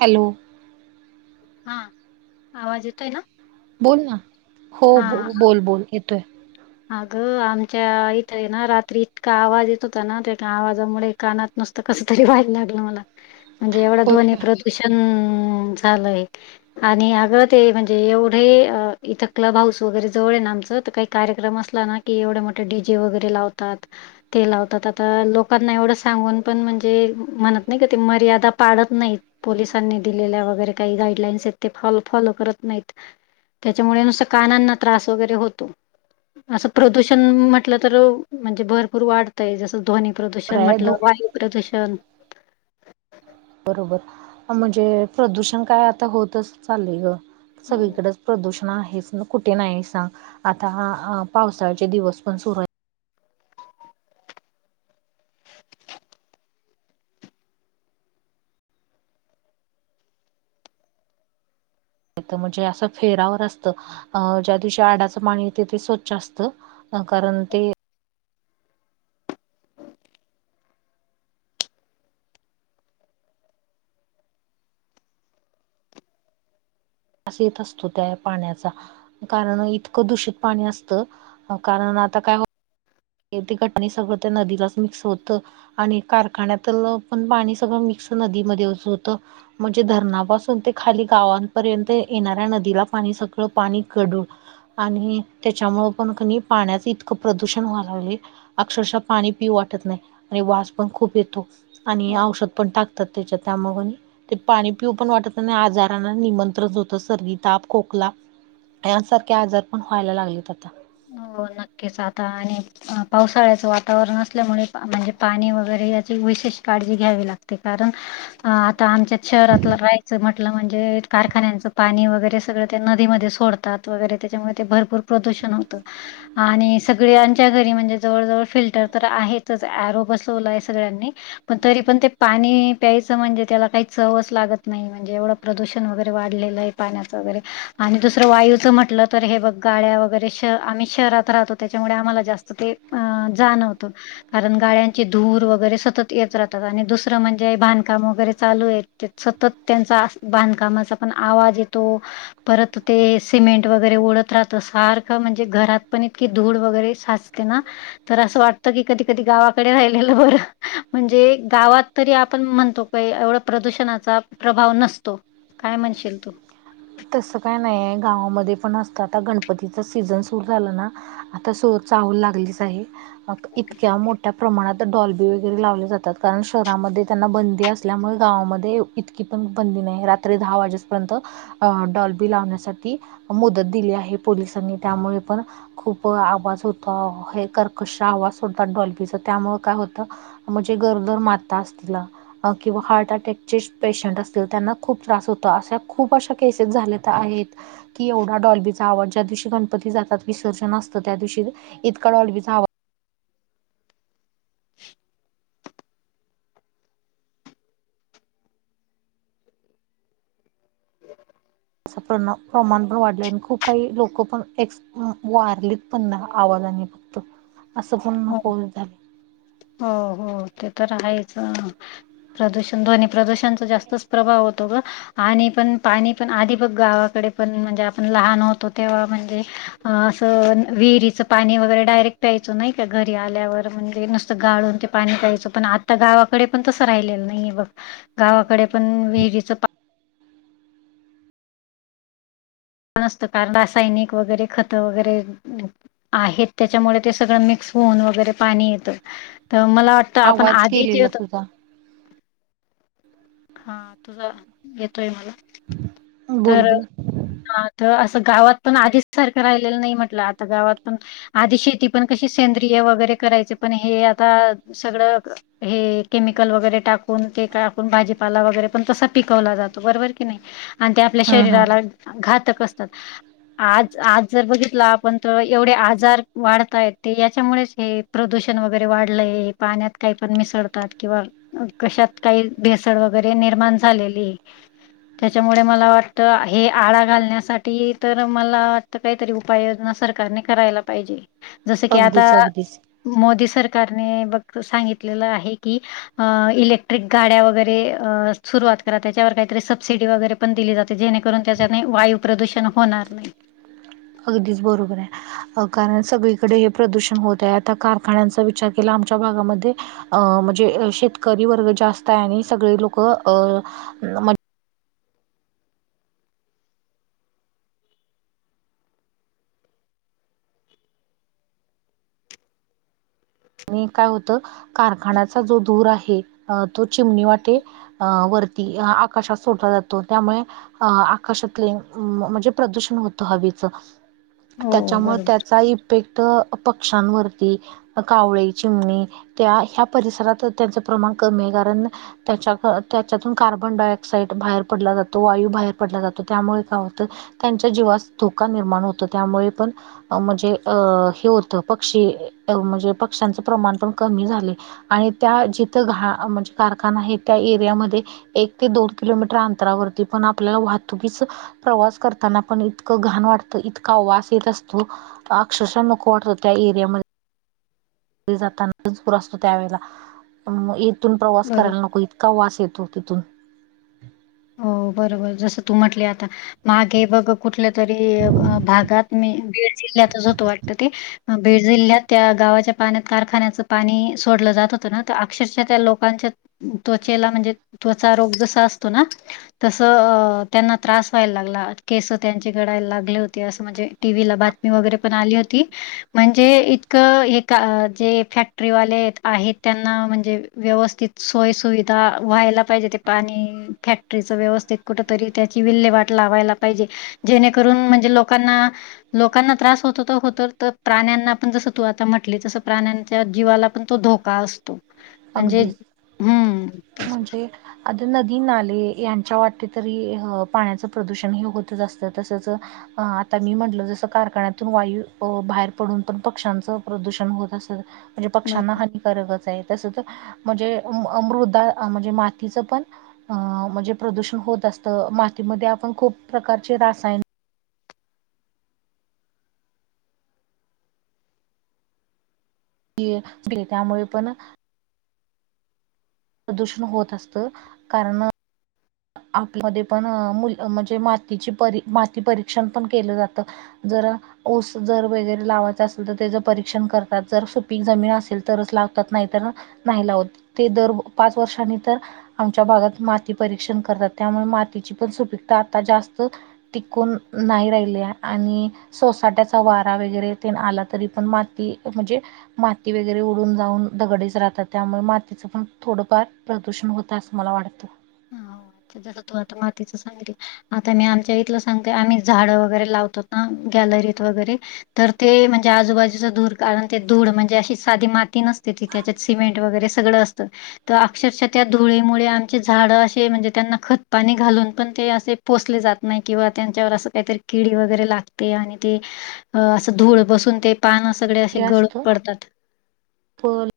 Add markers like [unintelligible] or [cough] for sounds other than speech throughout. Hello हा आवाज येतोय ना बोल ना हो हा ब बोल बोल येतोय. अगं आमच्या इथं ना रात्री इतका आवाज येत होता ना त्या आवाजामुळे कानात नुसतं कस तरी व्हायला लागलं मला ह म्हणजे एवढा ध्वनी प्रदूषण झालंय. आणि अग ते म्हणजे एवढे इथं क्लब हाऊस वगैरे जवळ आहे ना आमचं तर काही कार्य कार्यक्रम असला ना की एवढे मोठे डी जे वगैरे लावतात. ते लावतात आता लोकांना एवढं सांगून पण म्हणजे म्हणत नाही का ते मर्यादा पाडत नाहीत. पोलिसांनी दिलेल्या वगैरे काही गाईडलाईन्स आहेत ते फॉ फॉलो करत नाहीत. त्याच्यामुळे नुसं कानांना त्रास वगैरे होतो. असं प्रदूषण म्हटलं तर म्हणजे भरपूर वाढतंय जसं ध्वनी बरं प्रदूषण आहे म्हटलं दो वाई प्रदर्शन बरोबर म्हणजे प्रदूषण काय आता होतच चाले ग हो. सगळीकडेच प्रदूषण आहेच कुठे नाही सांग. आता पावसाळ्याचे दिवस पण सुर म्हणजे असं फेरावर असतं अ ज्या दिवशी आडाचं पाणी येत ते स्वच्छ असत. कारण ते त येत असतो त्या पाण्याचा कारण इतकं दूषित पाणी असतं कारण आता काय? ते घटणी सगळं त्या नदीलाच मिक्स होत. आणि कारखान्यात पण पाणी सगळं मिक्स नदीमध्ये होत. म्हणजे धरणापासून ते खाली गावांपर्यंत येणाऱ्या नदीला पाणी सगळं पाणी कडून आणि त्याच्यामुं पण कणी पाण्याचं इतकं प्रदूषण व्हा अक्षरशः पाणी पिऊ वाटत नाही आणि वास पण खूप येतो. आणि हो औषध पण टाकतात त्याच्या त्यामागून ते पाणी पिऊ पण वाटत आणि आजारना निमंत्रण होतं सर्ग ताप खोकला यांसारखे आजार पण व्हायला लागलेत आत हो नक्कीच आता आणि पावसाळ्याचं वातावरण असल्यामुळे म्हणजे पाणी वगैरे याची विशेष काळजी घ्यावी लागते. कारण आता आमच्या शहरातला राहायचं म्ह म्हणजे कारखान्याच पाणी वगैरे सगळं ते नदीमध्ये सोडतात वगैरे त्याच्यामुळे ते भरपूर प्रदर्शण आणि सगळ्यांच्या घरी म्हणजे जवळ जवळ फिल्टर तर आहेच अरो बसवला आहे सगळ्यांनी पण तरी पण ते पाणी प्यायचं म्हणजे त्याला काही चवच लागत नाही म्हणजे एवढं प्रदूषण वगैरे वाढलेलं आहे. पाण्याचा वगैरे आणि दुसर वायुच म्हटलं तर हे बघ गाड्या वगैरे आम्ही शहरात राहतो त्याच्यामुळे आम्हाला जास्त ते जाणवत. कारण गाड्यांची धूर वगैरे सतत येत राहतात आणि दुसरं म्हणजे बांधकाम वगैरे चालू आहे. सतत त्यांचा, बांधकामाचा पण आवाज येतो,, परत ते सिमेंट वगैरे ओढत राहत सारखं म्हणजे घरात पण इतकी धूळ वगैरे साचते ना,, तर असं वाटतं की कधी, कधी गावाकडे राहिलेलं बरं,,, म्हणजे गावातऽ तरी आपण म्हणतो काही, एवढा प्रदूषणाचा प्रभाव नसतो,, काय म्हणशील तू? तसं काय नाही आहे,, गावामध्ये पण असतं आता, गणपतीच सीझन सुरू झालं नाऽ आता सो चाहूल लागलीच आहे,, मग इतक्या मोठऽ मोठ्या प्रमाणात डॉलबी वगैरे लावले जातात,, कारण शहरामध्ये त्यांना बंदी असल्यामुळे,, गावामध्येऽ इतकी पण बंदी नाही,, रात्री दहा वाजेपर्यंतऽ अ डॉलबी लावण्यासाठी मुदत दिली आहे,, पोलिसांनी त्यामुळे पण खूप आवाज होत,, हे कर्कश आवाज सोडतात डॉल्फीचा,, त्यामुळ काय होत म्हणजे गरोदर माता असल, तिलाऽ किंवा हार्ट अटॅकचे पेशंट असतील,, त्यांना खूप त्रास होतो,, अशा खूप अशाऽ केसेस झाले आहेत. कि एवढा डॉलबीचा आवाज ज्या दिवशी गणपती जातात, विसर्जन असतं, त्या दिवशी इतका डॉलबीचा आवज असं प्रमाण पण वाढले आणि खूप काही लोक पण एक्स अ वारलीत पण ना आवाजाने फक्त असं पण हो झाले. हो, हो ते तर आहेच. प्रदूषण, ध्वनी प्रदूषणचा, जास्तच प्रभाव होतो ग. आणि पण पाणी पण आधी बघ गावाकडे पण म्हणजे आपण लहान होतो तेव्हा म्हणजे असं विहीरीचं पाणी वगैरे डायरेक्ट प्यायचो नाही का, घरी आल्यावर म्हणजे न गाळून ते पाणी प्यायचं,, पण आता गावाकडे पण तसं राहिलेलं नाहीे बघ. गावाकडे पण विहिरीचऽ पण असत कारण रासायनिक वगैरे खत वगैरे आहेत, त्याच्यामुळे ते सगळं मिक्स होऊन वगैरे पाणी येतं. तर मला वाटतं आपण आवाज आधी जे केलेला होत तुझा हा,, तुझा येतोय मला बोल तर बोल हा तर असं गावात पण आधीच सारखं राहिलेलं नाही म्हटलं,, आता गावात पण आधी शेती पण कशी सेंद्रिय वगैरे करायचे, पण हे आता सगळंऽ हे केमिकल वगैरे टाकून,, ते टाकून भाजीऽ ला वगैरे पण तसा पिकवला जातो,, बरोबर की नाही,, आणि ते आपल्या हम्म हम्म शरीराला घातक असतात. आज, आज जर बघितलं आपण तर एवढे आजार वाढताय, ते याच्यामुळेच हे प्रदूषण वगैरे वाढलंय, पाण्यात काही पण मिसळतात, किंवा कशात काही भेस भेसळ वगैरे निर्माण झालेली. त्याच्यामुळे मला वाटतं,, हे आळा घालण्यासाठी तर मला तर काहीतरी उपाययोजना सरकारने करायला पाहिजे,, जसं की आता अगदीच अगदीच मोदी सरकारने बघ सांगितलेलं आहे की,, इलेक्ट्रिक गाड्या वगैरे रवात करा त्यावर काही सबसिटि वगैरे पण दिली जाते,, जे त्या वा प्रदूषण होणार नाही. अगदीच बरोबर आहे. अ कारण सगळीकडे हे प्रदूषण होत आहे आता,, कारखान्यांचा विचार केला आमच्या भागामध्येऽ अ म्हणजे शेतकरी वर्ग जास्त आहे, आणि सगळे लोक अऽ आणि काय होत कारखान्याचा जो धूर आहे तो, चिमणी वाटे अ, वरती आकाशात सोडला जातो,, त्यामुळे अ आकाशातले, म्हणजे प्रदूषण होत हवेचं. हो त्याच्यामुळे बरोबर त्याचा इफेक्ट पक्ष्यांवरती, कावळे,, चिमणी,, त्या ह्या परिसरात त्यांचं प्रमाण कमी आहे,, कारण त्याच्या, त्याच्यातून कार्बन डाय ऑक्साइड बाहेर पडला जातो, वायू बाहेर पडला जातो, त्यामुळे काय होतं त्यांच्या जीवास धोका निर्माण होतो त्यामुळे पण म्हणजे अ हे होतं पक्षी म्हणजे पक्ष्यांचं प्रमाण पण कमी झाले. आणि त्या जिथं घ म्हणजे कारखाना आहे त्या एरियामध्ये एक ते दोन किलोमीटर अंतरावरती पण आपल्याला वाहतुकीच प्रवास करताना पण इतकं घाण वाटतं इतका वास येत असतो. अक्षरशः नको वाटतं त्या एरियामध्ये जातर असतो त्यावेला मग इथून प्रवास बरोबर. करायला नको. इतका वास येतो तिथून हो बरोबर जसं तू म्हटले आता मागे बघ कुठल्या तरी भागात मी बीड जिल्ह्यातच होतो वाटत ते बीड जिल्ह्यात त्या गावाच्या पाण्यात कारखान्याच पाणी सोडलं जात होतं ना तर अक्षरशः त्या लोकांच्या त्वचेला म्हणजे त्वचा रोग जसा असतो ना, तसं त्यांना त्रास व्हायला लागला केस त्यांची गळायला लागली म्हणजे असं. टी व्ही ला बातमी वगैरे पण आली होती. म्हणजे इतकं हे जे फॅक्टरीवाले आहेत त्यांना म्हणजे व्यवस्थित सोय सुविधा व्हायला पाहिजे ते पाणी फॅक् व्यवस्थित कुठ तरी त्याची विल्हेवाट लावायला पाहिजे,,, जेणेकरून म्हणजे लोकांनाऽ लोकांना त्रास होतो तर होत,, तर प्राण्यांना पण जसं तू आता म्हटली तसं प्राण्यांच्या जीवालाऽ पण तो धोका असतो,, म्हणजेऽ अगदीच म्हणजे आता नदी नाले यांच्या वाटे तरी पाण्याचं प्रदूषण हे होतच असतं, तसच अ आता मी म्हटलं जसं, कारखान्यातून वायू बाहेर पडून पण पक्ष्यांचं प्रदूषण होत असत,, म्हणजे बरं. पक्ष्यांना हानिकारकच आहे, तस तर म्हणजे, मृदा म्हणजे मातीचं पण अ म्हणजे प्रदूषण होत असत मातीमध्ये आपण खूप प्रकारचे रासायन ते त्यामुळे पण प्रदूषण होत असत कारण आपल्या म पण मुल म्हणजे मातीची प माती परीक्षण पण केलं जातं. जरा. ऊस जर वगैरे लावायच असेल तर त्याचं परीक्षण करतात जर सुपीक जमीन असेल तरच लावतात नाही तर, नाही लावत ते दर पाच वर्षांनी तर आमच्या भागात माती परीक्षण करतात त्यामुळे मातीची पण सुपीकता आता जास्त टिकून नाही राहिली आणि सोसाट्याचा वारा वगैरे ते आला तरी पण माती म्हणजे माती वगैरे उडून जाऊन दगडेच राहतात त्यामुळे मातीचं पण थोडंफार प्रदूषण होतं असं मला वाटतं. जस तू आता मातीचं सांगितल आता मी आमच्या इथलं सांगतेय आम्ही झाडं वगैरे लावतो ना गॅलरीत वगैरे तर ते म्हणजे आजूबाजूचं धूर कारण ते दूळ म्हणजे अशी साधी माती नसते तिथ त्याच्यात सिमेंट वगरे सगळं असत अक्षरशः त्या धुळीमुळे आमची झाडं असे म्हणजे त्यांना खतपाणी घालून पण ते असे पोसले जात नाही किंवा त्यांच्यावर असं काहीतरी किडी वगैरे लागते आणि ते असं धूळ बसून ते पान सगळे असे गळून पडतात. होल.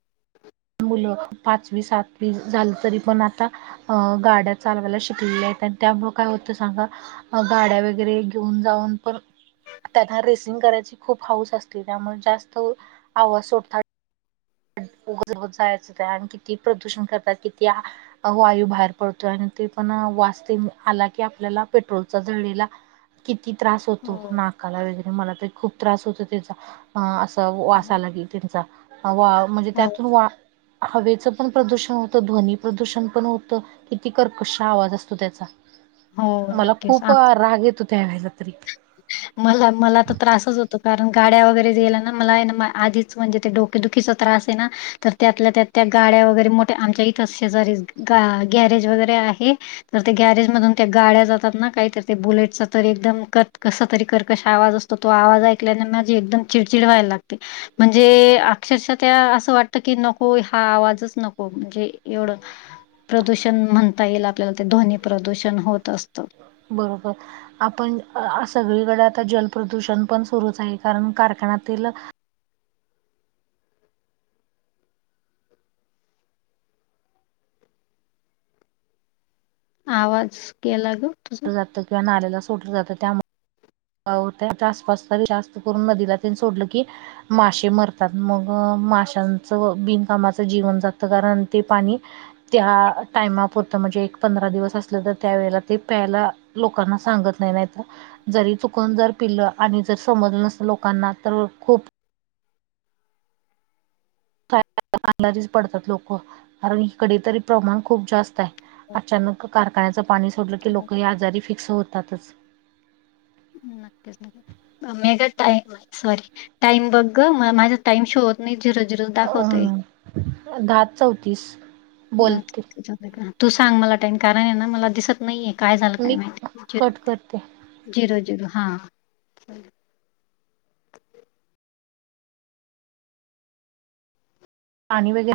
मुलं पाचवी सातवी झालं तरी पण आता अ गाड्या चालवायला शिकलेल्या आहेत आणि त्यामु ळ काय होतं सांगा. अ गाड्या वगैरे घेऊन जाऊन पण त्यांना रेसिंग करायची खूप हाऊस असते त्यामुळे जास्त आवाज सोडतात. उ जायचं आणि किती प्रदूषण करतात किती वायू बाहेर पडतोय आणि ते पण वाजतील आला की पेट्रोलचा जळलेला किती त्रास होतो हो नाकाला वगैरे मला तर खूप त्रास होतो त्याचा ह असं वास हो आला की त्यांचा वा म्हणजे हो त्यातून वा हवेचं पण प्रदूषण होतं ध्वनी प्रदूषण पण होतं. किती कर कशा आवाज असतो त्याचा हो, मला नक्कीच खूप राग येतो त्या वला तरी ह मला मला तर त्रासच होतो कारण गाड्या वगैरे दयला ना मला आधीच म्हणजे ते डोक ते दुखीचा त्रास आहे ना तर त्यातल्या त्यात त्या गाड्या वगैरे मोठ्या आमच्या इथच शेजारी लॉन्ग रीडिंग झालेल्या असेल विमान प्रवासी बसण्याचे तयार आहेत. त्या गाड्या जातात ना काहीत बुलेट तर एकदम क कसा तरी करकश आवाज असत. तर तो आवाज ऐकल्याने माझी एकदम चिडचिड व्हायला लागते. म्हणजे अक्षरश त्या असं वाटतं की नको हा आवाजच नको म्हणजे एवढं. प्रदूषण म्हणता येईल आपल्याला ते ध्वनी प्रदूषण होत असतं. बरोबर. आपण सगळीकडे आता जलप्रदूषण पण सुरूच आहे कारण कारखान्यातील आवाज गेला ग. तुझा जात किंवाल्याला सटलं जात त्या होतसपास तरी जास्त करून नदीलाात सोडलं की. मासे मरतात मग माशांचं बिनकामाचं जीवन जात कारण ते पाणी त्या टाइमापरतं म्हणजे एक पंधरा दिवस असलं तर त्यावेेळेला ते प्यायला. लोकांना सांगत नाही नाही जरी त ण जर पिल्लं आणि जर समजलं नसतं लोकांना तर खूप [unintelligible] पडतात लोक इकडे तर प्रमाण खूप जास्त आहे. अचानक कारखान्याचं पाणी सोडलं की लोकही आजारी फिक्स होतातच. नक्कीच नकी मे टा सॉरी टाइम बघ माझ्या टाईम शोवत नाही झिरोज झिरज अ दाखवतय. दहा चौतीस. बोलते. तू सांग मला टाइम कारण आहे ना मला दिसत नाहीये. काय झालं काय मी माहितीरो कट करते झिरो झिरो हा. [inaudible] पाणी वगैर.